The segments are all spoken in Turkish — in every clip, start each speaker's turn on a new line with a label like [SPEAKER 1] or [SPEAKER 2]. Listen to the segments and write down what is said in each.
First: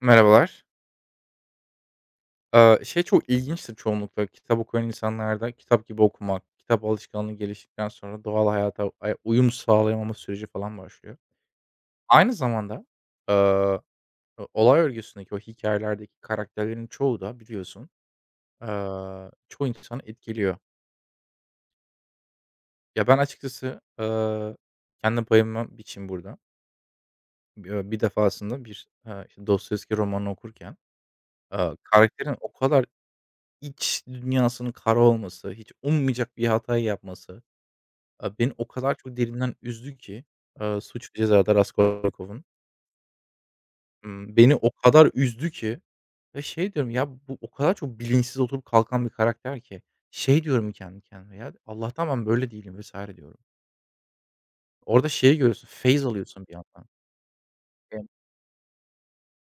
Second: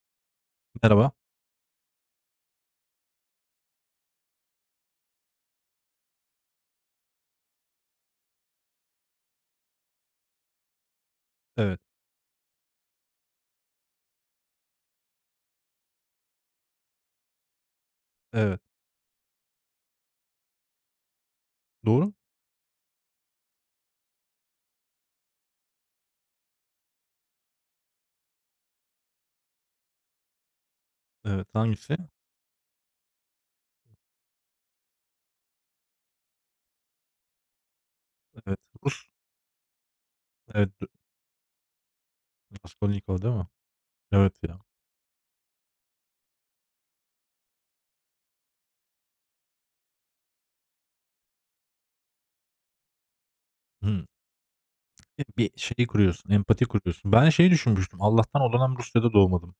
[SPEAKER 1] Merhabalar.
[SPEAKER 2] Merhaba.
[SPEAKER 1] Şey çok ilginçtir, çoğunlukla kitap okuyan insanlarda kitap gibi okumak, kitap alışkanlığı geliştikten sonra doğal hayata uyum sağlayamama süreci falan başlıyor.
[SPEAKER 2] Evet,
[SPEAKER 1] Aynı zamanda, eee, olay örgüsündeki o hikayelerdeki karakterlerin çoğu da biliyorsun,
[SPEAKER 2] evet.
[SPEAKER 1] çoğu insanı etkiliyor.
[SPEAKER 2] Doğru.
[SPEAKER 1] Ya, ben açıkçası, kendi payıma biçeyim burada. Bir defasında bir, işte, Dostoyevski romanını okurken,
[SPEAKER 2] Evet, hangisi?
[SPEAKER 1] karakterin o kadar İç dünyasının kara olması, hiç ummayacak bir hatayı yapması, beni
[SPEAKER 2] Evet,
[SPEAKER 1] o kadar
[SPEAKER 2] Rus.
[SPEAKER 1] çok derinden üzdü ki,
[SPEAKER 2] Evet,
[SPEAKER 1] Suç ve Ceza'da Raskolnikov'un,
[SPEAKER 2] Raskolnikov değil mi? Evet
[SPEAKER 1] beni
[SPEAKER 2] ya.
[SPEAKER 1] o kadar üzdü ki ve şey diyorum, ya, bu o kadar çok bilinçsiz oturup kalkan bir karakter ki, şey diyorum kendi kendime, ya, Allah'tan ben böyle değilim vs. diyorum.
[SPEAKER 2] Hımm.
[SPEAKER 1] Orada
[SPEAKER 2] Ya,
[SPEAKER 1] şeyi
[SPEAKER 2] bir
[SPEAKER 1] görüyorsun,
[SPEAKER 2] şey
[SPEAKER 1] feyz
[SPEAKER 2] kuruyorsun,
[SPEAKER 1] alıyorsun bir
[SPEAKER 2] empati
[SPEAKER 1] yandan.
[SPEAKER 2] kuruyorsun. Ben şeyi düşünmüştüm, Allah'tan o dönem Rusya'da doğmadım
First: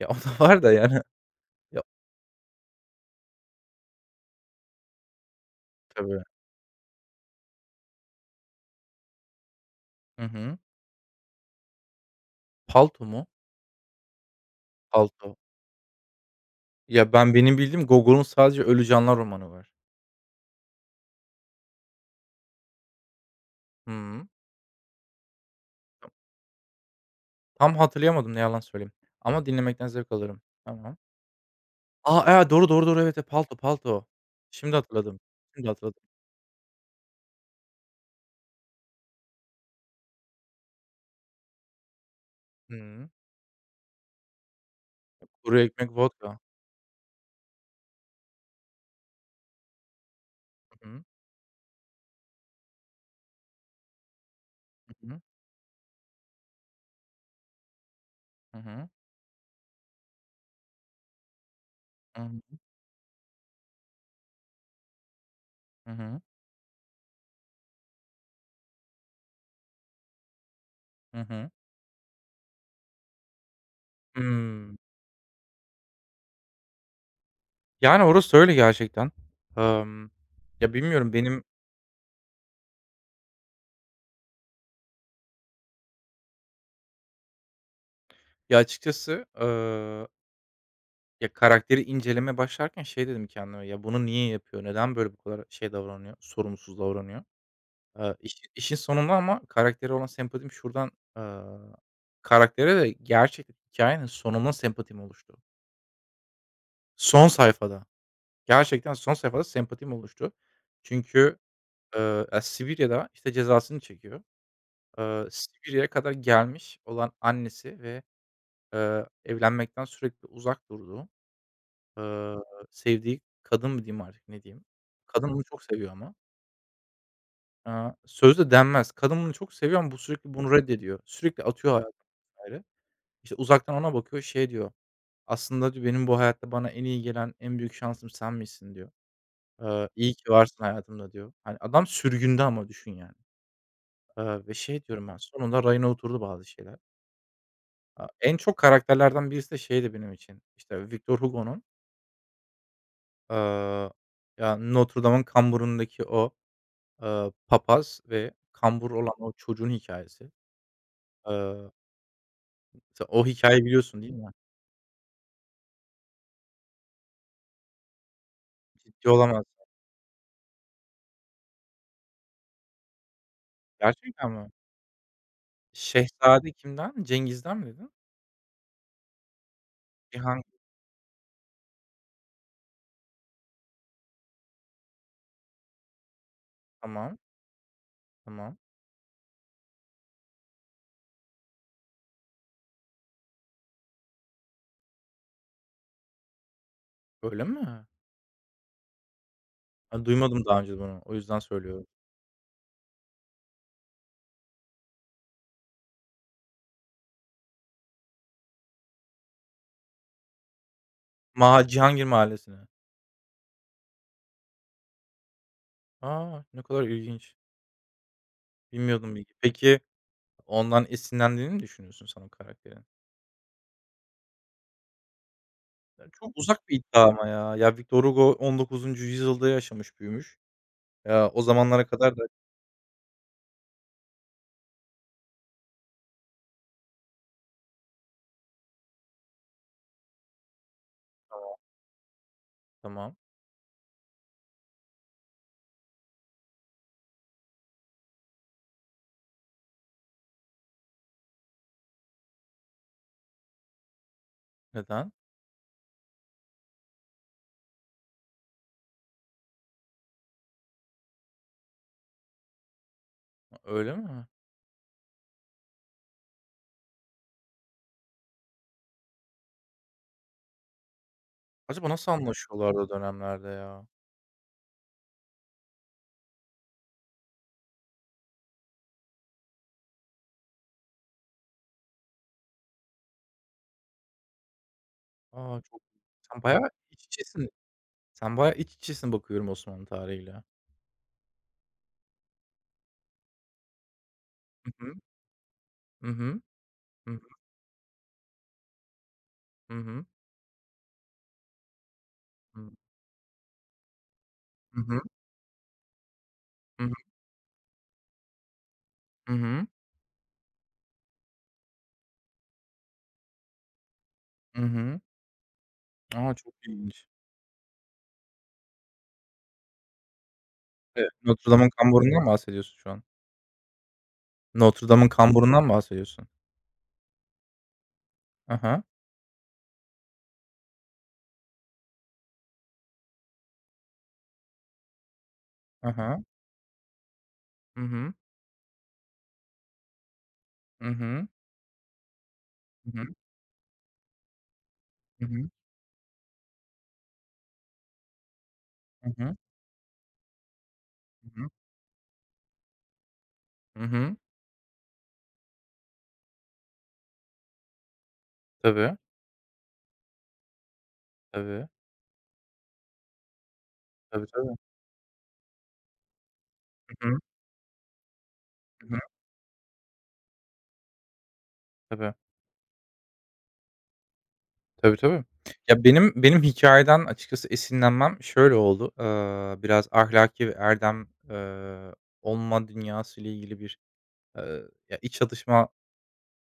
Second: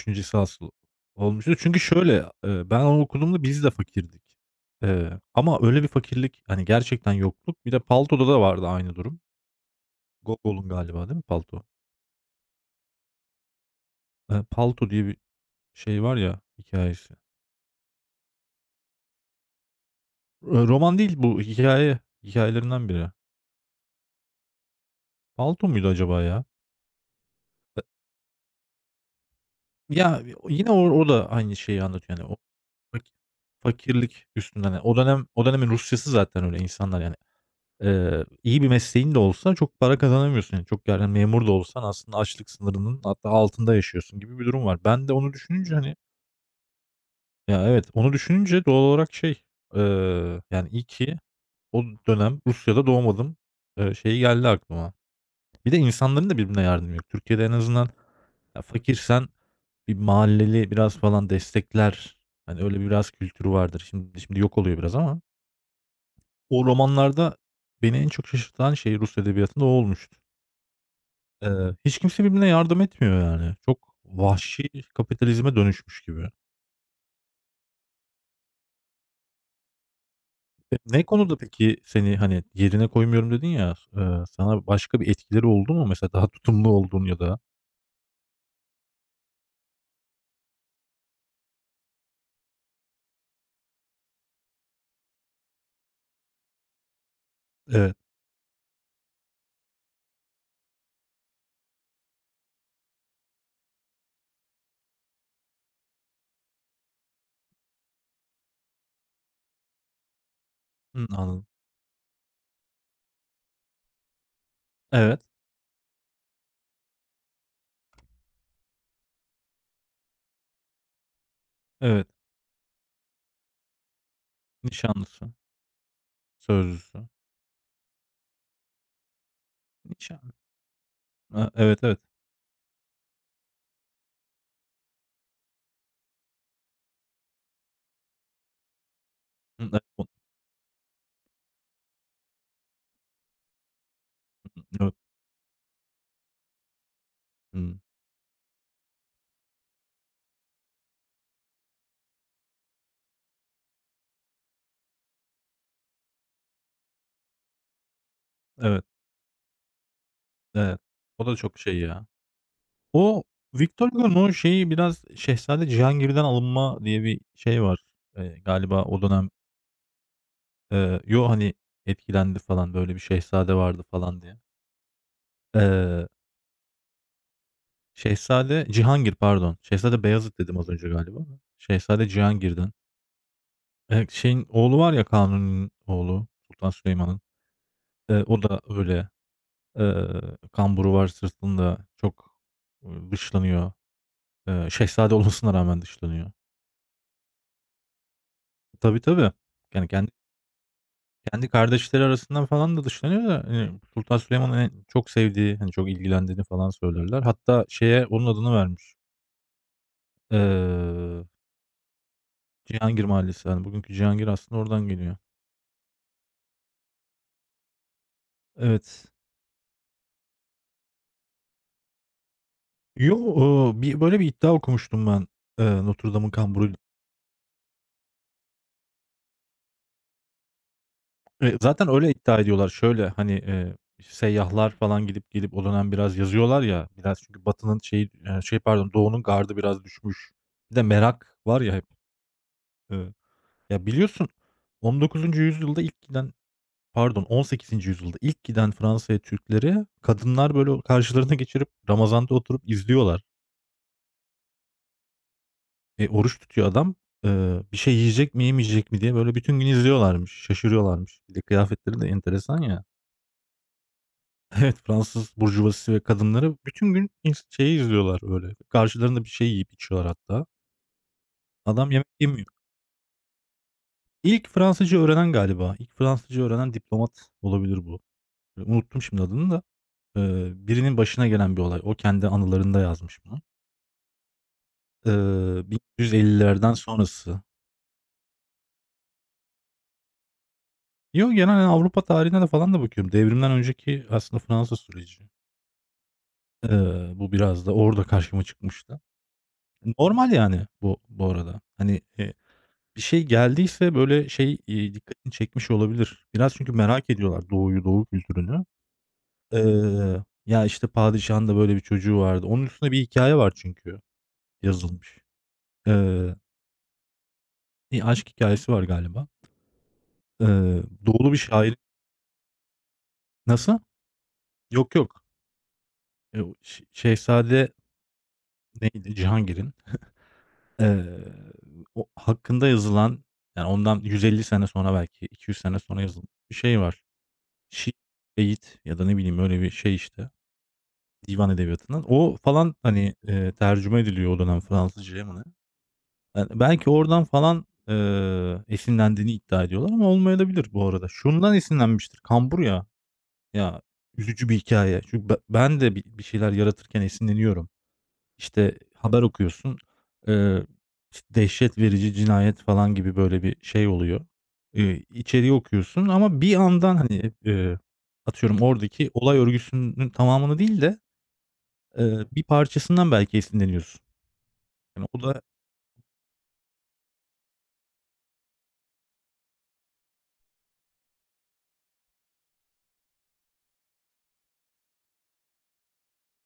[SPEAKER 1] Ya, o da var
[SPEAKER 2] asıl
[SPEAKER 1] da yani.
[SPEAKER 2] olmuştu. Çünkü
[SPEAKER 1] Ya,
[SPEAKER 2] şöyle, ben onu okuduğumda biz de fakirdik. Ama öyle bir
[SPEAKER 1] tabii.
[SPEAKER 2] fakirlik, hani, gerçekten yokluk. Bir de Palto'da da vardı aynı durum.
[SPEAKER 1] Hı hı.
[SPEAKER 2] Gogol'un galiba değil mi Palto?
[SPEAKER 1] Palto mu?
[SPEAKER 2] Palto diye bir
[SPEAKER 1] Palto.
[SPEAKER 2] şey var ya,
[SPEAKER 1] Ya,
[SPEAKER 2] hikayesi.
[SPEAKER 1] benim bildiğim Gogol'un sadece Ölü Canlar romanı var.
[SPEAKER 2] Roman değil bu, hikayelerinden biri.
[SPEAKER 1] Hı hı.
[SPEAKER 2] Palto muydu acaba ya?
[SPEAKER 1] Tam
[SPEAKER 2] E
[SPEAKER 1] hatırlayamadım, ne yalan söyleyeyim, ama dinlemekten zevk
[SPEAKER 2] Ya,
[SPEAKER 1] alırım.
[SPEAKER 2] yine o
[SPEAKER 1] Tamam.
[SPEAKER 2] o da aynı şeyi anlatıyor. Yani,
[SPEAKER 1] A,
[SPEAKER 2] o
[SPEAKER 1] doğru, doğru, doğru.
[SPEAKER 2] faki
[SPEAKER 1] Evet, evet. Palto, palto.
[SPEAKER 2] fakirlik üstünden.
[SPEAKER 1] Şimdi
[SPEAKER 2] Yani, o
[SPEAKER 1] hatırladım.
[SPEAKER 2] dönem o dönemin
[SPEAKER 1] Şimdi hatırladım.
[SPEAKER 2] Rusyası zaten öyle. İnsanlar yani, iyi bir mesleğin de olsa çok para kazanamıyorsun. Yani, çok, yani, memur da olsan aslında açlık
[SPEAKER 1] Hı
[SPEAKER 2] sınırının
[SPEAKER 1] hı.
[SPEAKER 2] hatta altında yaşıyorsun gibi bir durum var. Ben de onu
[SPEAKER 1] Kuru
[SPEAKER 2] düşününce,
[SPEAKER 1] ekmek,
[SPEAKER 2] hani,
[SPEAKER 1] vodka.
[SPEAKER 2] ya, evet, onu düşününce doğal olarak şey, yani, iyi ki o dönem Rusya'da doğmadım, şeyi geldi aklıma.
[SPEAKER 1] Hı hı.
[SPEAKER 2] Bir de insanların da birbirine yardımı yok. Türkiye'de en azından
[SPEAKER 1] Hı
[SPEAKER 2] ya
[SPEAKER 1] hı.
[SPEAKER 2] fakirsen bir mahalleli biraz falan destekler.
[SPEAKER 1] Hı hı.
[SPEAKER 2] Hani öyle biraz kültürü vardır. Şimdi yok oluyor biraz ama
[SPEAKER 1] Hı hı.
[SPEAKER 2] o romanlarda beni en çok şaşırtan şey Rus edebiyatında o olmuştu.
[SPEAKER 1] Hı hı.
[SPEAKER 2] Hiç kimse birbirine yardım etmiyor yani. Çok vahşi
[SPEAKER 1] Hımm.
[SPEAKER 2] kapitalizme dönüşmüş gibi.
[SPEAKER 1] Yani, orası öyle gerçekten. Emm, Ya,
[SPEAKER 2] Ne
[SPEAKER 1] bilmiyorum
[SPEAKER 2] konuda
[SPEAKER 1] benim,
[SPEAKER 2] peki seni, hani, yerine koymuyorum dedin ya, sana başka bir etkileri oldu mu mesela, daha tutumlu oldun ya da?
[SPEAKER 1] ya, açıkçası, ya, karakteri incelemeye başlarken şey dedim kendime, "Ya, bunu niye yapıyor? Neden böyle bu kadar şey davranıyor, sorumsuz davranıyor?"
[SPEAKER 2] Evet.
[SPEAKER 1] İşi işin sonunda, ama karaktere olan sempatim şuradan, eee, karaktere de gerçekten hikâyenin sonunda sempatim oluştu. Son sayfada, gerçekten son sayfada sempatim oluştu.
[SPEAKER 2] Hımm,
[SPEAKER 1] Çünkü,
[SPEAKER 2] anladım.
[SPEAKER 1] Sibirya'da, işte, cezasını çekiyor.
[SPEAKER 2] Evet,
[SPEAKER 1] Sibirya'ya kadar gelmiş olan annesi ve, evlenmekten sürekli uzak durduğu,
[SPEAKER 2] evet.
[SPEAKER 1] eee, sevdiği kadın mı diyeyim artık, ne diyeyim? Kadın
[SPEAKER 2] Nişanlısı,
[SPEAKER 1] onu çok seviyor ama.
[SPEAKER 2] sözlüsü.
[SPEAKER 1] Sözle denmez. Kadın bunu çok seviyor ama bu
[SPEAKER 2] Nişan.
[SPEAKER 1] sürekli bunu reddediyor. Sürekli
[SPEAKER 2] A,
[SPEAKER 1] atıyor
[SPEAKER 2] evet,
[SPEAKER 1] Hayattan
[SPEAKER 2] evet.
[SPEAKER 1] vs. İşte, uzaktan ona bakıyor, şey diyor, "Aslında," diyor, "benim bu hayatta bana en iyi gelen en büyük şansım sen misin," diyor.
[SPEAKER 2] Hı,
[SPEAKER 1] "İyi ki varsın hayatımda," diyor. Hani, adam sürgünde ama düşün yani. Ve şey
[SPEAKER 2] evet.
[SPEAKER 1] diyorum ben, sonunda rayına oturdu bazı şeyler.
[SPEAKER 2] Hımm.
[SPEAKER 1] En çok karakterlerden birisi de şeydi benim için, işte, Victor Hugo'nun, eee, ya, Notre Dame'ın kamburundaki o, papaz ve
[SPEAKER 2] Evet, hı, evet.
[SPEAKER 1] kambur olan o çocuğun hikâyesi.
[SPEAKER 2] Evet. O da
[SPEAKER 1] Eee
[SPEAKER 2] çok şey ya.
[SPEAKER 1] Sen
[SPEAKER 2] O
[SPEAKER 1] o hikâyeyi
[SPEAKER 2] Victor
[SPEAKER 1] biliyorsun, değil
[SPEAKER 2] Hugo'nun
[SPEAKER 1] mi?
[SPEAKER 2] o şeyi biraz Şehzade Cihangir'den alınma diye bir şey var. Galiba o
[SPEAKER 1] Ciddi
[SPEAKER 2] dönem,
[SPEAKER 1] olamazsın.
[SPEAKER 2] yo, hani, etkilendi falan, böyle bir şehzade vardı falan
[SPEAKER 1] Gerçekten
[SPEAKER 2] diye.
[SPEAKER 1] mi?
[SPEAKER 2] Eee,
[SPEAKER 1] Şehzade kimden? Cengiz'den mi dedin?
[SPEAKER 2] Şehzade Cihangir pardon. Şehzade Beyazıt
[SPEAKER 1] Cihan
[SPEAKER 2] dedim az önce galiba. Şehzade Cihangir'den. Şeyin oğlu var ya Kanuni'nin oğlu Sultan
[SPEAKER 1] Tamam,
[SPEAKER 2] Süleyman'ın. O
[SPEAKER 1] tamam.
[SPEAKER 2] da öyle. Eee, kamburu var sırtında. Çok, dışlanıyor. Şehzade olmasına rağmen dışlanıyor.
[SPEAKER 1] Öyle mi?
[SPEAKER 2] Tabii, tabii. Yani
[SPEAKER 1] Ha,
[SPEAKER 2] kendi
[SPEAKER 1] duymadım daha önce bunu. O yüzden
[SPEAKER 2] kendi
[SPEAKER 1] söylüyorum.
[SPEAKER 2] kardeşleri arasından falan da dışlanıyor da, hani, Sultan Süleyman'ın en çok sevdiği, hani, çok ilgilendiğini falan söylerler. Hatta şeye onun adını vermiş. Eee,
[SPEAKER 1] Cihangir Mahallesi'ne.
[SPEAKER 2] Cihangir Mahallesi, hani, bugünkü Cihangir aslında oradan geliyor.
[SPEAKER 1] A! Ne kadar ilginç.
[SPEAKER 2] Evet.
[SPEAKER 1] Bilmiyordum bilgi. Peki, ondan esinlendiğini mi düşünüyorsun sen o karakterin?
[SPEAKER 2] Yo, böyle bir iddia okumuştum ben,
[SPEAKER 1] Ya,
[SPEAKER 2] Notre Dame'ın
[SPEAKER 1] çok uzak
[SPEAKER 2] kamburu.
[SPEAKER 1] bir iddia ama ya. Ya, Victor Hugo 19. yüzyılda yaşamış, büyümüş. Ya, o zamanlara
[SPEAKER 2] Zaten öyle
[SPEAKER 1] kadar da.
[SPEAKER 2] iddia ediyorlar. Şöyle, hani, işte, seyyahlar falan gidip gelip o dönem biraz yazıyorlar ya, biraz çünkü Batı'nın şeyi, şey pardon, Doğu'nun gardı biraz düşmüş. Bir de merak var ya hep. Eee,
[SPEAKER 1] Tamam.
[SPEAKER 2] ya biliyorsun 19. yüzyılda ilk giden, pardon 18. yüzyılda ilk giden Fransa'ya Türkleri kadınlar böyle karşılarına geçirip Ramazan'da oturup izliyorlar.
[SPEAKER 1] Neden?
[SPEAKER 2] E, oruç tutuyor adam. Bir şey yiyecek mi yemeyecek mi diye böyle bütün gün izliyorlarmış, şaşırıyorlarmış. Bir de kıyafetleri de enteresan ya.
[SPEAKER 1] Öyle mi?
[SPEAKER 2] Evet, Fransız burjuvazisi ve kadınları bütün gün şeyi izliyorlar öyle. Karşılarında bir şey yiyip içiyorlar hatta.
[SPEAKER 1] Acaba
[SPEAKER 2] Adam yemek
[SPEAKER 1] nasıl
[SPEAKER 2] yemiyor.
[SPEAKER 1] anlaşıyorlardı o dönemlerde ya?
[SPEAKER 2] İlk Fransızca öğrenen galiba. İlk Fransızca öğrenen diplomat olabilir bu. Unuttum şimdi adını da. Birinin başına gelen bir olay. O kendi anılarında yazmış bunu.
[SPEAKER 1] A, çok Sen bayağı
[SPEAKER 2] 1950'lerden
[SPEAKER 1] iç
[SPEAKER 2] sonrası.
[SPEAKER 1] içesin. Sen bayağı iç içesin, bakıyorum, Osmanlı tarihiyle. Hı
[SPEAKER 2] Yo, genel yani Avrupa tarihine de falan da bakıyorum. Devrimden önceki aslında Fransa
[SPEAKER 1] hı.
[SPEAKER 2] süreci.
[SPEAKER 1] Hı hı. Hı hı.
[SPEAKER 2] Bu biraz da orada karşıma çıkmıştı.
[SPEAKER 1] Hı hı.
[SPEAKER 2] Normal yani bu arada. Hani, bir şey geldiyse, böyle, şey,
[SPEAKER 1] Hı hı.
[SPEAKER 2] dikkatini çekmiş olabilir. Biraz çünkü
[SPEAKER 1] Hı hı.
[SPEAKER 2] merak ediyorlar Doğu'yu, Doğu kültürünü.
[SPEAKER 1] Hı hı.
[SPEAKER 2] Ya, işte, padişahın da böyle bir çocuğu vardı. Onun üstüne bir hikaye var çünkü
[SPEAKER 1] Hı hı.
[SPEAKER 2] yazılmış.
[SPEAKER 1] A,
[SPEAKER 2] Eee,
[SPEAKER 1] çok ilginç.
[SPEAKER 2] bir aşk hikâyesi var galiba.
[SPEAKER 1] Evet,
[SPEAKER 2] Doğulu bir
[SPEAKER 1] Notre Dame'ın
[SPEAKER 2] şairin.
[SPEAKER 1] kamburundan mı bahsediyorsun şu an?
[SPEAKER 2] Nasıl?
[SPEAKER 1] Notre
[SPEAKER 2] Yok,
[SPEAKER 1] Dame'ın
[SPEAKER 2] yok.
[SPEAKER 1] kamburundan mı bahsediyorsun?
[SPEAKER 2] O Şehzade
[SPEAKER 1] Hı hı.
[SPEAKER 2] neydi? Cihangir'in, eee, o hakkında yazılan, yani, ondan 150 sene sonra belki 200 sene
[SPEAKER 1] Hı
[SPEAKER 2] sonra
[SPEAKER 1] hı.
[SPEAKER 2] yazılmış bir şey var.
[SPEAKER 1] Hı
[SPEAKER 2] Şiir,
[SPEAKER 1] hı.
[SPEAKER 2] beyit ya da ne bileyim öyle bir şey, işte.
[SPEAKER 1] Hı hı.
[SPEAKER 2] Divan edebiyatından. O falan,
[SPEAKER 1] Hı hı.
[SPEAKER 2] hani, tercüme ediliyor o dönem Fransızcaya
[SPEAKER 1] Hı
[SPEAKER 2] mı ne?
[SPEAKER 1] hı.
[SPEAKER 2] Yani, belki oradan falan,
[SPEAKER 1] Hı
[SPEAKER 2] esinlendiğini
[SPEAKER 1] hı.
[SPEAKER 2] iddia ediyorlar ama olmayabilir bu arada.
[SPEAKER 1] Hı hı.
[SPEAKER 2] Şundan esinlenmiştir: kambur ya. Ya,
[SPEAKER 1] Hı hı.
[SPEAKER 2] üzücü bir hikâye. Çünkü ben de bir şeyler yaratırken esinleniyorum. İşte,
[SPEAKER 1] Tabii.
[SPEAKER 2] haber okuyorsun, eee, işte,
[SPEAKER 1] Tabii.
[SPEAKER 2] dehşet verici cinayet falan gibi böyle bir şey oluyor.
[SPEAKER 1] Tabii, tabii.
[SPEAKER 2] İçeriği okuyorsun ama bir yandan,
[SPEAKER 1] Hı hı.
[SPEAKER 2] hani, atıyorum
[SPEAKER 1] Hı hı.
[SPEAKER 2] oradaki olay örgüsünün tamamını değil de
[SPEAKER 1] Tabii.
[SPEAKER 2] Bir parçasından belki esinleniyorsun.
[SPEAKER 1] Tabii,
[SPEAKER 2] Yani o
[SPEAKER 1] tabii.
[SPEAKER 2] da
[SPEAKER 1] Ya, benim hikâyeden açıkçası esinlenmem şöyle oldu. Biraz ahlaki ve erdem, olma dünyasıyla ilgili bir, eee, ya, iç çatışma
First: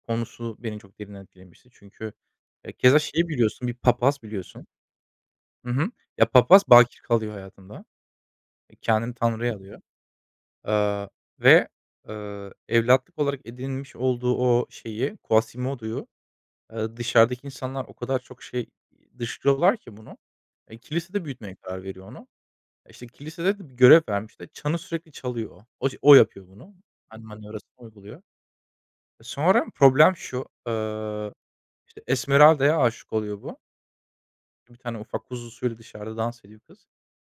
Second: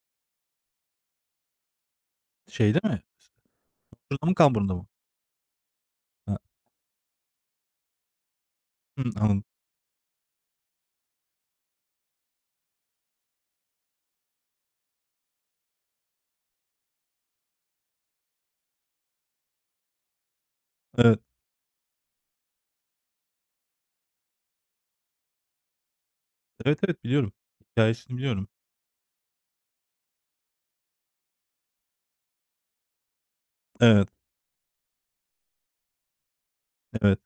[SPEAKER 1] konusu beni çok derinden etkilemişti. Çünkü,
[SPEAKER 2] şey değil
[SPEAKER 1] keza
[SPEAKER 2] mi?
[SPEAKER 1] şeyi biliyorsun, bir papaz
[SPEAKER 2] Sırtlamın
[SPEAKER 1] biliyorsun.
[SPEAKER 2] kamburunda mı?
[SPEAKER 1] Hı hı. Ya,
[SPEAKER 2] Ha,
[SPEAKER 1] papaz bakir kalıyor hayatında.
[SPEAKER 2] hımm,
[SPEAKER 1] Kendini
[SPEAKER 2] anladım.
[SPEAKER 1] Tanrı'ya adıyor. Eee, ve, evlatlık olarak edinmiş olduğu o şeyi, Quasimodo'yu... Dışarıdaki insanlar o kadar çok şey dışlıyorlar ki bunu.
[SPEAKER 2] Evet.
[SPEAKER 1] Kilisede büyütmeye karar veriyor onu. İşte, kilisede de bir görev vermişler. Çanı sürekli çalıyor. O yapıyor bunu.
[SPEAKER 2] Evet, evet
[SPEAKER 1] Ben
[SPEAKER 2] biliyorum.
[SPEAKER 1] manevrasını
[SPEAKER 2] Hikâyesini
[SPEAKER 1] uyguluyor.
[SPEAKER 2] biliyorum.
[SPEAKER 1] Sonra problem şu, işte, Esmeralda'ya aşık oluyor bu.
[SPEAKER 2] Evet,
[SPEAKER 1] Bir tane ufak kuzusuyla dışarıda dans ediyor kız.
[SPEAKER 2] evet,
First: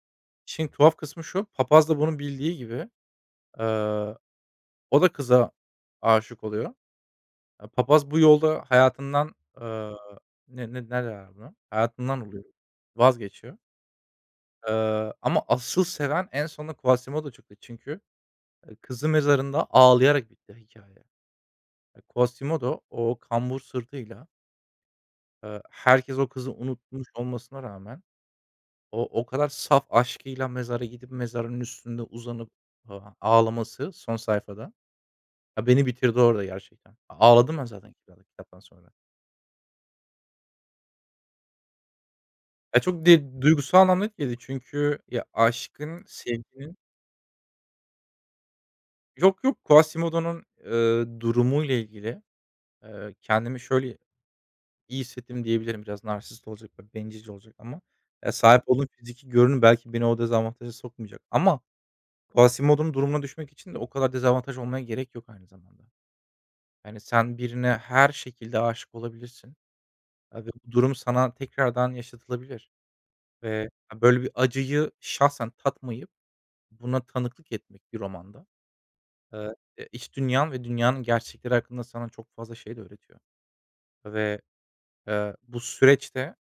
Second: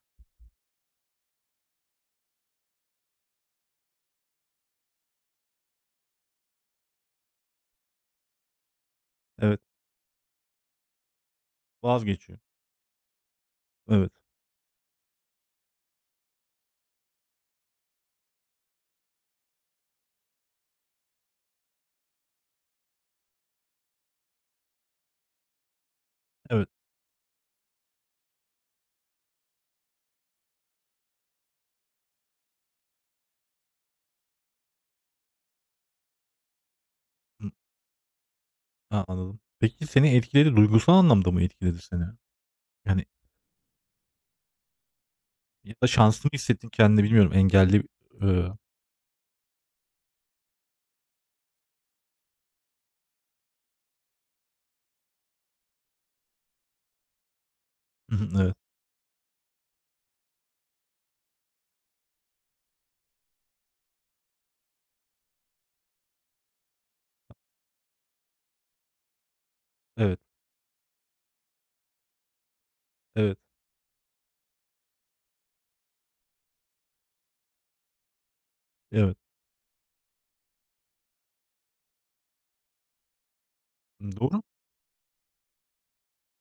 [SPEAKER 1] Şimdi tuhaf kısmı şu, papaz da bunu bildiği gibi, eee, o da kıza aşık oluyor. Papaz bu yolda hayatından,
[SPEAKER 2] evet.
[SPEAKER 1] eee, ne derler buna? Hayatından
[SPEAKER 2] Vazgeçiyor.
[SPEAKER 1] oluyor, vazgeçiyor.
[SPEAKER 2] Evet,
[SPEAKER 1] Ama asıl seven en sonunda Quasimodo çıktı çünkü, kızı mezarında ağlayarak bitti hikâye. Quasimodo o kambur sırtıyla, herkes o kızı
[SPEAKER 2] evet.
[SPEAKER 1] unutmuş olmasına rağmen o kadar saf aşkıyla mezara gidip mezarın üstünde uzanıp, ağlaması son sayfada, ya, beni bitirdi orada gerçekten.
[SPEAKER 2] Hımm.
[SPEAKER 1] Ağladım ben zaten kitaptan sonra.
[SPEAKER 2] Ha, anladım. Peki seni etkiledi, duygusal anlamda mı etkiledi seni?
[SPEAKER 1] Ya,
[SPEAKER 2] Yani,
[SPEAKER 1] çok de duygusal anlamda etkiledi çünkü ya,
[SPEAKER 2] ya da
[SPEAKER 1] aşkın,
[SPEAKER 2] şanslı mı hissettin
[SPEAKER 1] sevginin...
[SPEAKER 2] kendini, bilmiyorum. Engelli, eee
[SPEAKER 1] Yok, yok, Quasimodo'nun, durumuyla ilgili, kendimi şöyle iyi hissettim diyebilirim. Biraz narsist olacak ve bencilce olacak ama
[SPEAKER 2] hı
[SPEAKER 1] ya,
[SPEAKER 2] hı.
[SPEAKER 1] sahip olduğum fiziki görünüm belki beni o dezavantaja sokmayacak ama Quasimodo'nun durumuna düşmek için de o kadar dezavantaj olmaya gerek yok aynı zamanda. Yani, sen birine her şekilde aşık olabilirsin,
[SPEAKER 2] Evet,
[SPEAKER 1] ve bu durum sana tekrardan yaşatılabilir
[SPEAKER 2] evet,
[SPEAKER 1] ve, ya, böyle bir acıyı şahsen tatmayıp buna tanıklık etmek bir romanda,
[SPEAKER 2] evet,
[SPEAKER 1] iç dünyan ve dünyanın gerçekleri hakkında sana çok fazla şey de öğretiyor
[SPEAKER 2] evet.
[SPEAKER 1] ve,
[SPEAKER 2] Doğru.
[SPEAKER 1] bu süreçte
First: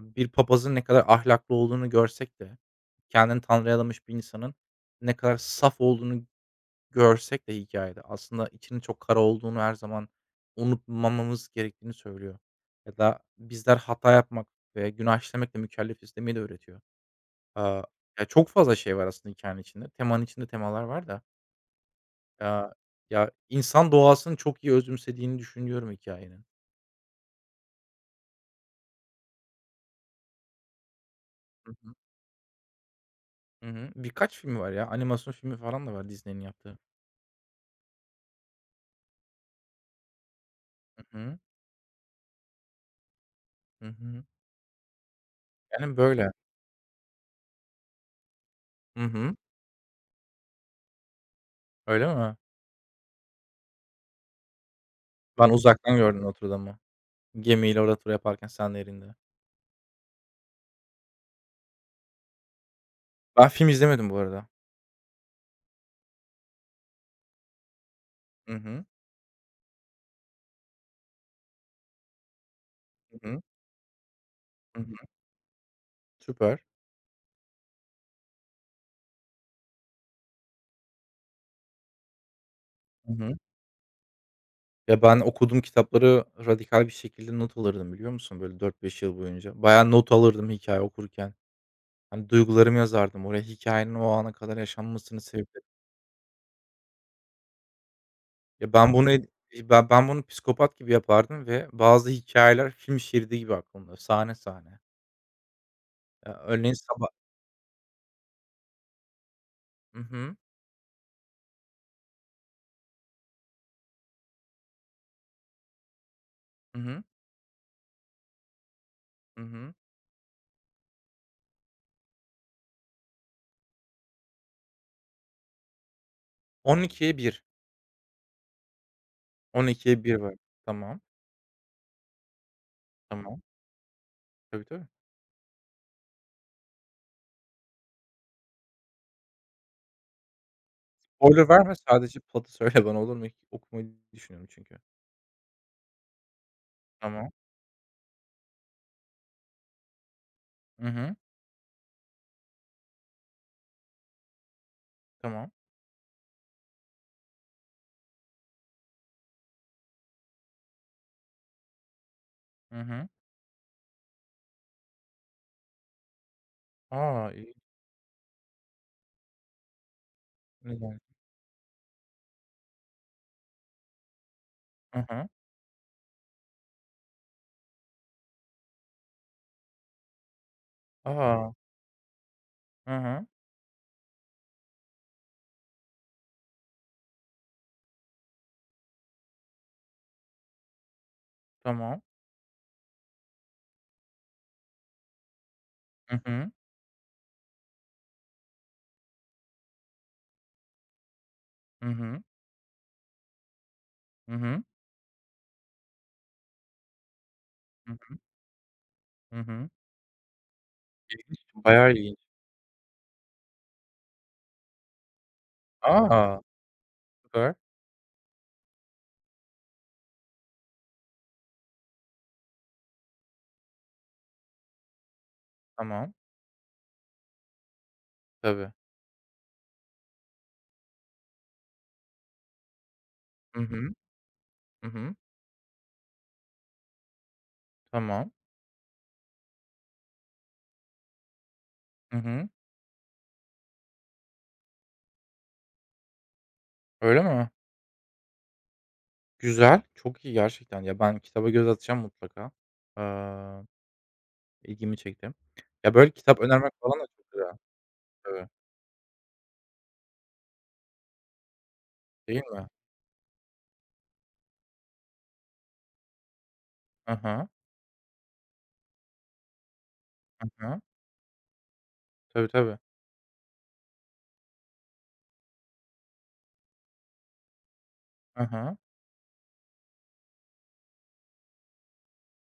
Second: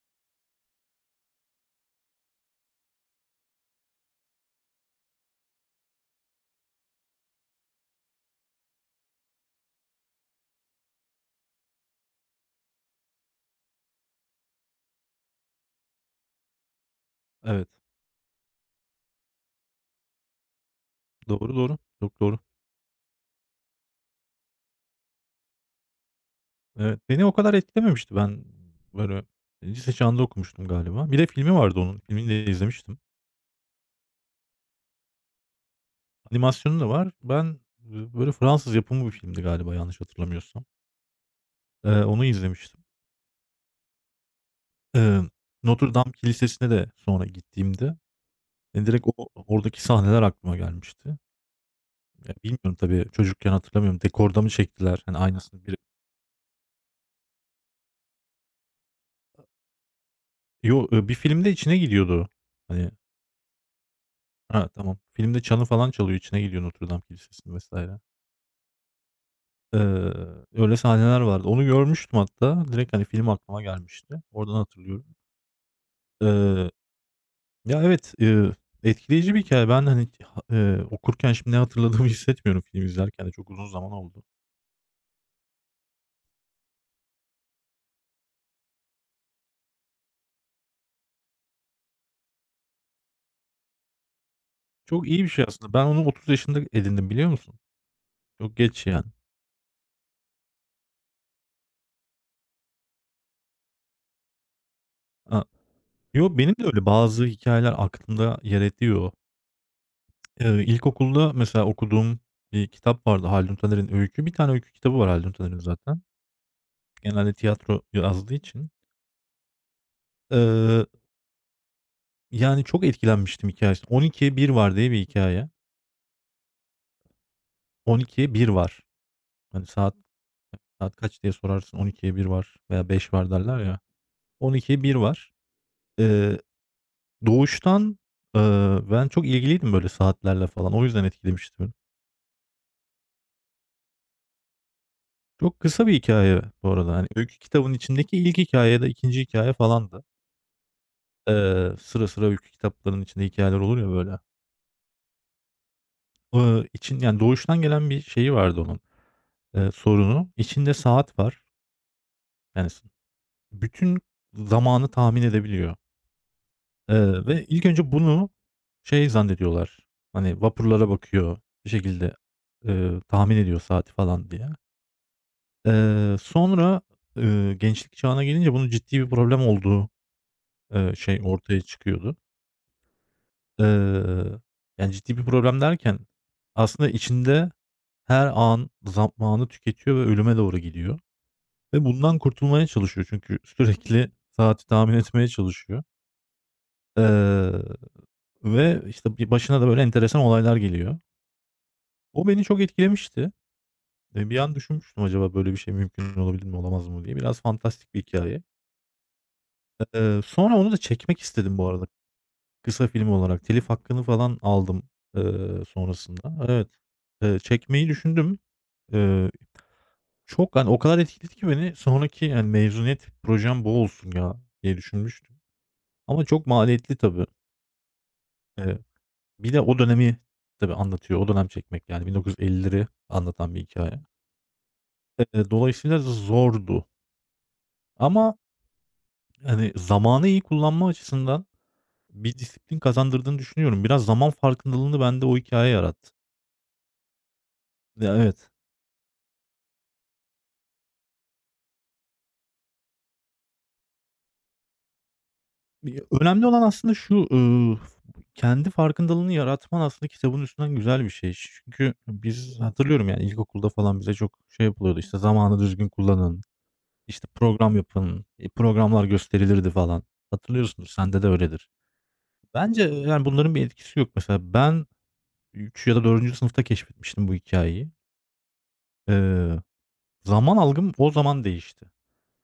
[SPEAKER 1] bir papazın ne kadar ahlaklı olduğunu görsek de, kendini Tanrı'ya adamış bir insanın ne kadar saf olduğunu görsek de hikâyede aslında içinin çok kara olduğunu her zaman unutmamamız gerektiğini söylüyor ya da bizler hata yapmak ve günah işlemekle mükellefiz demeyi de öğretiyor.
[SPEAKER 2] Evet.
[SPEAKER 1] Aaa, ya, çok fazla şey var aslında hikâyenin içinde. Temanın içinde temalar var da.
[SPEAKER 2] Doğru, doğru. Çok doğru.
[SPEAKER 1] Ya ya, insan doğasını çok iyi özümsediğini düşünüyorum hikayenin.
[SPEAKER 2] Evet, beni o kadar etkilememişti. Ben, böyle, lise çağında okumuştum galiba. Bir de filmi
[SPEAKER 1] Hı
[SPEAKER 2] vardı
[SPEAKER 1] hı.
[SPEAKER 2] onun. Filmini de izlemiştim.
[SPEAKER 1] Hı hı. Birkaç filmi var ya. Animasyon filmi falan da var, Disney'nin yaptığı.
[SPEAKER 2] Animasyonu da var. Ben, böyle, Fransız yapımı bir filmdi galiba yanlış hatırlamıyorsam.
[SPEAKER 1] Hı hı.
[SPEAKER 2] Onu izlemiştim.
[SPEAKER 1] Hı hı.
[SPEAKER 2] Eee, Notre
[SPEAKER 1] Yani,
[SPEAKER 2] Dame
[SPEAKER 1] böyle.
[SPEAKER 2] Kilisesi'ne de sonra gittiğimde,
[SPEAKER 1] Hı
[SPEAKER 2] direkt o
[SPEAKER 1] hı.
[SPEAKER 2] oradaki sahneler aklıma gelmişti.
[SPEAKER 1] Öyle
[SPEAKER 2] Ya,
[SPEAKER 1] mi?
[SPEAKER 2] bilmiyorum tabii çocukken hatırlamıyorum. Dekorda mı çektiler? Hani,
[SPEAKER 1] Ben
[SPEAKER 2] aynısını biri.
[SPEAKER 1] uzaktan gördüm Notre Dame'ı. Gemiyle orada tur yaparken Sen Nehri'nde.
[SPEAKER 2] Yo, bir filmde içine gidiyordu. Hani.
[SPEAKER 1] Ben film izlemedim bu arada.
[SPEAKER 2] Ha, tamam. Filmde çanı falan çalıyor, içine gidiyor Notre Dame Kilisesi'nin vesaire.
[SPEAKER 1] Hı hı.
[SPEAKER 2] Eee, öyle sahneler vardı. Onu görmüştüm hatta. Direkt, hani,
[SPEAKER 1] Hı
[SPEAKER 2] film
[SPEAKER 1] hı.
[SPEAKER 2] aklıma gelmişti. Oradan
[SPEAKER 1] Hı hı.
[SPEAKER 2] hatırlıyorum.
[SPEAKER 1] Süper.
[SPEAKER 2] Eee, ya, evet, etkileyici bir hikâye. Ben, hani, okurken şimdi ne hatırladığımı hissetmiyorum. Film
[SPEAKER 1] Hı
[SPEAKER 2] izlerken de
[SPEAKER 1] hı.
[SPEAKER 2] çok uzun zaman oldu.
[SPEAKER 1] Ya, ben okuduğum kitapları radikal bir şekilde not alırdım, biliyor musun? Böyle dört beş yıl boyunca. Bayağı not alırdım, hikaye okurken. Hani, duygularımı yazardım. Oraya hikayenin o ana kadar
[SPEAKER 2] Çok
[SPEAKER 1] yaşanmasının
[SPEAKER 2] iyi bir şey
[SPEAKER 1] sebeplerini...
[SPEAKER 2] aslında. Ben onu 30 yaşında edindim, biliyor musun? Çok
[SPEAKER 1] Ya,
[SPEAKER 2] geç,
[SPEAKER 1] ben
[SPEAKER 2] yani.
[SPEAKER 1] bunu ed iii, ben ben bunu psikopat gibi yapardım ve bazı hikayeler film şeridi gibi aklımda, sahne sahne.
[SPEAKER 2] A Yo,
[SPEAKER 1] Ya,
[SPEAKER 2] benim de
[SPEAKER 1] örneğin
[SPEAKER 2] öyle
[SPEAKER 1] sabah...
[SPEAKER 2] bazı hikâyeler aklımda yer ediyor.
[SPEAKER 1] Hı hı.
[SPEAKER 2] İlkokulda mesela okuduğum bir kitap vardı Haldun Taner'in Öykü. Bir tane öykü kitabı var Haldun Taner'in zaten.
[SPEAKER 1] Hı hı.
[SPEAKER 2] Genelde tiyatro yazdığı için.
[SPEAKER 1] Hı hı.
[SPEAKER 2] Eee Yani, çok etkilenmiştim hikâyesinden. 12'ye bir var diye bir hikâye.
[SPEAKER 1] 12'ye 1.
[SPEAKER 2] 12'ye bir var. Hani, saat
[SPEAKER 1] 12'ye 1 var.
[SPEAKER 2] saat
[SPEAKER 1] Tamam,
[SPEAKER 2] kaç diye sorarsın, 12'ye bir var veya beş var
[SPEAKER 1] tamam.
[SPEAKER 2] derler ya.
[SPEAKER 1] Tabii,
[SPEAKER 2] 12'ye
[SPEAKER 1] tabii.
[SPEAKER 2] bir var. Eee, doğuştan, ben çok ilgiliydim böyle saatlerle falan. O yüzden
[SPEAKER 1] Spoiler
[SPEAKER 2] etkilemişti beni.
[SPEAKER 1] verme, sadece plotu söyle bana, olur mu? Okumayı düşünüyorum çünkü.
[SPEAKER 2] Çok kısa bir hikaye bu arada. Hani,
[SPEAKER 1] Tamam.
[SPEAKER 2] öykü kitabının içindeki ilk hikaye ya da 2. hikâye falandı.
[SPEAKER 1] Hı hı.
[SPEAKER 2] Sıra sıra öykü kitaplarının içinde hikayeler olur ya böyle.
[SPEAKER 1] Tamam.
[SPEAKER 2] İçin yani, doğuştan gelen bir şeyi vardı onun, sorunu. İçinde saat var. Yani,
[SPEAKER 1] Hı hı.
[SPEAKER 2] bütün zamanı tahmin edebiliyor,
[SPEAKER 1] A!
[SPEAKER 2] ve
[SPEAKER 1] İlginç.
[SPEAKER 2] ilk önce bunu şey zannediyorlar, hani, vapurlara
[SPEAKER 1] Neden?
[SPEAKER 2] bakıyor, bir şekilde, tahmin ediyor saati falan diye.
[SPEAKER 1] Hı hı.
[SPEAKER 2] Sonra, gençlik çağına gelince bunun ciddi bir problem olduğu, şey
[SPEAKER 1] A!
[SPEAKER 2] ortaya çıkıyordu.
[SPEAKER 1] Hı hı.
[SPEAKER 2] Eee, yani, ciddi bir problem derken aslında içinde her an zamanı tüketiyor ve ölüme doğru gidiyor ve
[SPEAKER 1] Tamam.
[SPEAKER 2] bundan kurtulmaya çalışıyor çünkü sürekli saati tahmin etmeye çalışıyor.
[SPEAKER 1] Hı hı.
[SPEAKER 2] Eee Ve, işte, bir başına da böyle enteresan olaylar geliyor.
[SPEAKER 1] Hı hı.
[SPEAKER 2] O beni çok etkilemişti.
[SPEAKER 1] Hı
[SPEAKER 2] Bir an
[SPEAKER 1] hı.
[SPEAKER 2] düşünmüştüm acaba böyle bir şey mümkün olabilir mi, olamaz mı diye. Biraz
[SPEAKER 1] Hı
[SPEAKER 2] fantastik bir
[SPEAKER 1] hı.
[SPEAKER 2] hikaye.
[SPEAKER 1] Hı hı.
[SPEAKER 2] Sonra onu da çekmek
[SPEAKER 1] İlginç.
[SPEAKER 2] istedim bu arada
[SPEAKER 1] Bayağı ilginç.
[SPEAKER 2] kısa film olarak. Telif hakkını falan aldım,
[SPEAKER 1] A!
[SPEAKER 2] sonrasında. Evet,
[SPEAKER 1] Süper.
[SPEAKER 2] çekmeyi düşündüm. Eee, çok, hani, o kadar etkiledi ki beni sonraki, yani mezuniyet projem bu olsun ya diye düşünmüştüm.
[SPEAKER 1] Tamam.
[SPEAKER 2] Ama çok maliyetli tabii.
[SPEAKER 1] Tabii.
[SPEAKER 2] Eee, bir de o dönemi tabii anlatıyor. O dönem çekmek yani 1950'leri anlatan
[SPEAKER 1] Hı
[SPEAKER 2] bir
[SPEAKER 1] hı.
[SPEAKER 2] hikaye.
[SPEAKER 1] Hı hı.
[SPEAKER 2] Dolayısıyla zordu
[SPEAKER 1] Tamam.
[SPEAKER 2] ama, hani, zamanı iyi kullanma açısından
[SPEAKER 1] Hı
[SPEAKER 2] bir
[SPEAKER 1] hı.
[SPEAKER 2] disiplin kazandırdığını düşünüyorum. Biraz zaman farkındalığını bende o hikâye yarattı.
[SPEAKER 1] Öyle mi?
[SPEAKER 2] Ya, evet.
[SPEAKER 1] Güzel. Çok iyi gerçekten. Ya, ben kitaba göz atacağım mutlaka. Aaa, ilgimi çekti. Ya, böyle kitap
[SPEAKER 2] Önemli olan
[SPEAKER 1] önermek
[SPEAKER 2] aslında
[SPEAKER 1] falan da
[SPEAKER 2] şu,
[SPEAKER 1] çok güzel. Tabii.
[SPEAKER 2] kendi farkındalığını yaratman aslında kitabın üstünden güzel bir şey. Çünkü
[SPEAKER 1] Değil
[SPEAKER 2] biz
[SPEAKER 1] mi?
[SPEAKER 2] hatırlıyorum, yani, ilkokulda falan bize çok şey yapılıyordu, işte, zamanı düzgün kullanın,
[SPEAKER 1] Hı
[SPEAKER 2] işte,
[SPEAKER 1] hı.
[SPEAKER 2] program yapın, programlar gösterilirdi falan.
[SPEAKER 1] Hı hı.
[SPEAKER 2] Hatırlıyorsundur, sende de öyledir.
[SPEAKER 1] Tabii, tabii.
[SPEAKER 2] Bence, yani, bunların bir etkisi yok. Mesela ben, 3 ya da dördüncü sınıfta keşfetmiştim bu hikâyeyi.
[SPEAKER 1] Hı hı.
[SPEAKER 2] Eee, zaman algım o zaman değişti.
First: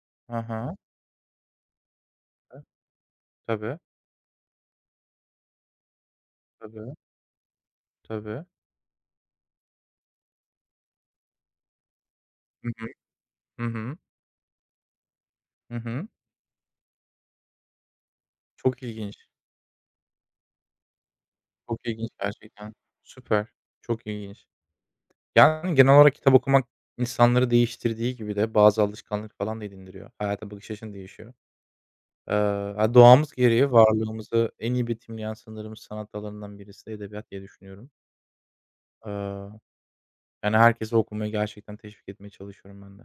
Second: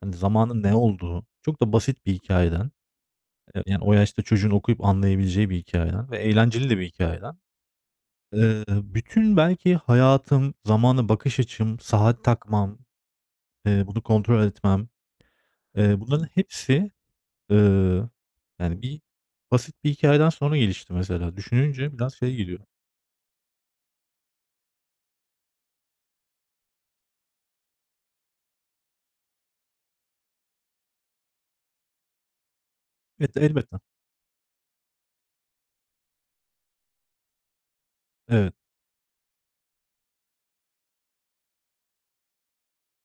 [SPEAKER 2] Hani,
[SPEAKER 1] Hı
[SPEAKER 2] zamanın ne
[SPEAKER 1] hı.
[SPEAKER 2] olduğu, çok da basit bir hikâyeden,
[SPEAKER 1] Tabii,
[SPEAKER 2] yani o yaşta çocuğun okuyup anlayabileceği bir hikâyeden ve eğlenceli de bir
[SPEAKER 1] tabii,
[SPEAKER 2] hikâyeden,
[SPEAKER 1] tabii.
[SPEAKER 2] bütün belki hayatım, zamana bakış açım, saat
[SPEAKER 1] Hı
[SPEAKER 2] takmam,
[SPEAKER 1] hı. Hı hı.
[SPEAKER 2] bunu kontrol etmem,
[SPEAKER 1] Hı hı.
[SPEAKER 2] bunların hepsi, eee, yani
[SPEAKER 1] Çok
[SPEAKER 2] bir
[SPEAKER 1] ilginç.
[SPEAKER 2] basit bir hikâyeden sonra gelişti mesela.
[SPEAKER 1] Çok
[SPEAKER 2] Düşününce
[SPEAKER 1] ilginç
[SPEAKER 2] biraz şey geliyor.
[SPEAKER 1] gerçekten. Süper. Çok ilginç. Yani, genel olarak kitap okumak, insanları değiştirdiği gibi de bazı alışkanlık falan da edindiriyor. Hayata bakış açın değişiyor. Doğamız
[SPEAKER 2] Evet,
[SPEAKER 1] gereği
[SPEAKER 2] elbette.
[SPEAKER 1] varlığımızı en iyi betimleyen sanırım sanat dallarından birisi de edebiyat diye düşünüyorum.
[SPEAKER 2] Evet.
[SPEAKER 1] Eee, Yani, herkesi okumaya gerçekten teşvik etmeye çalışıyorum ben de.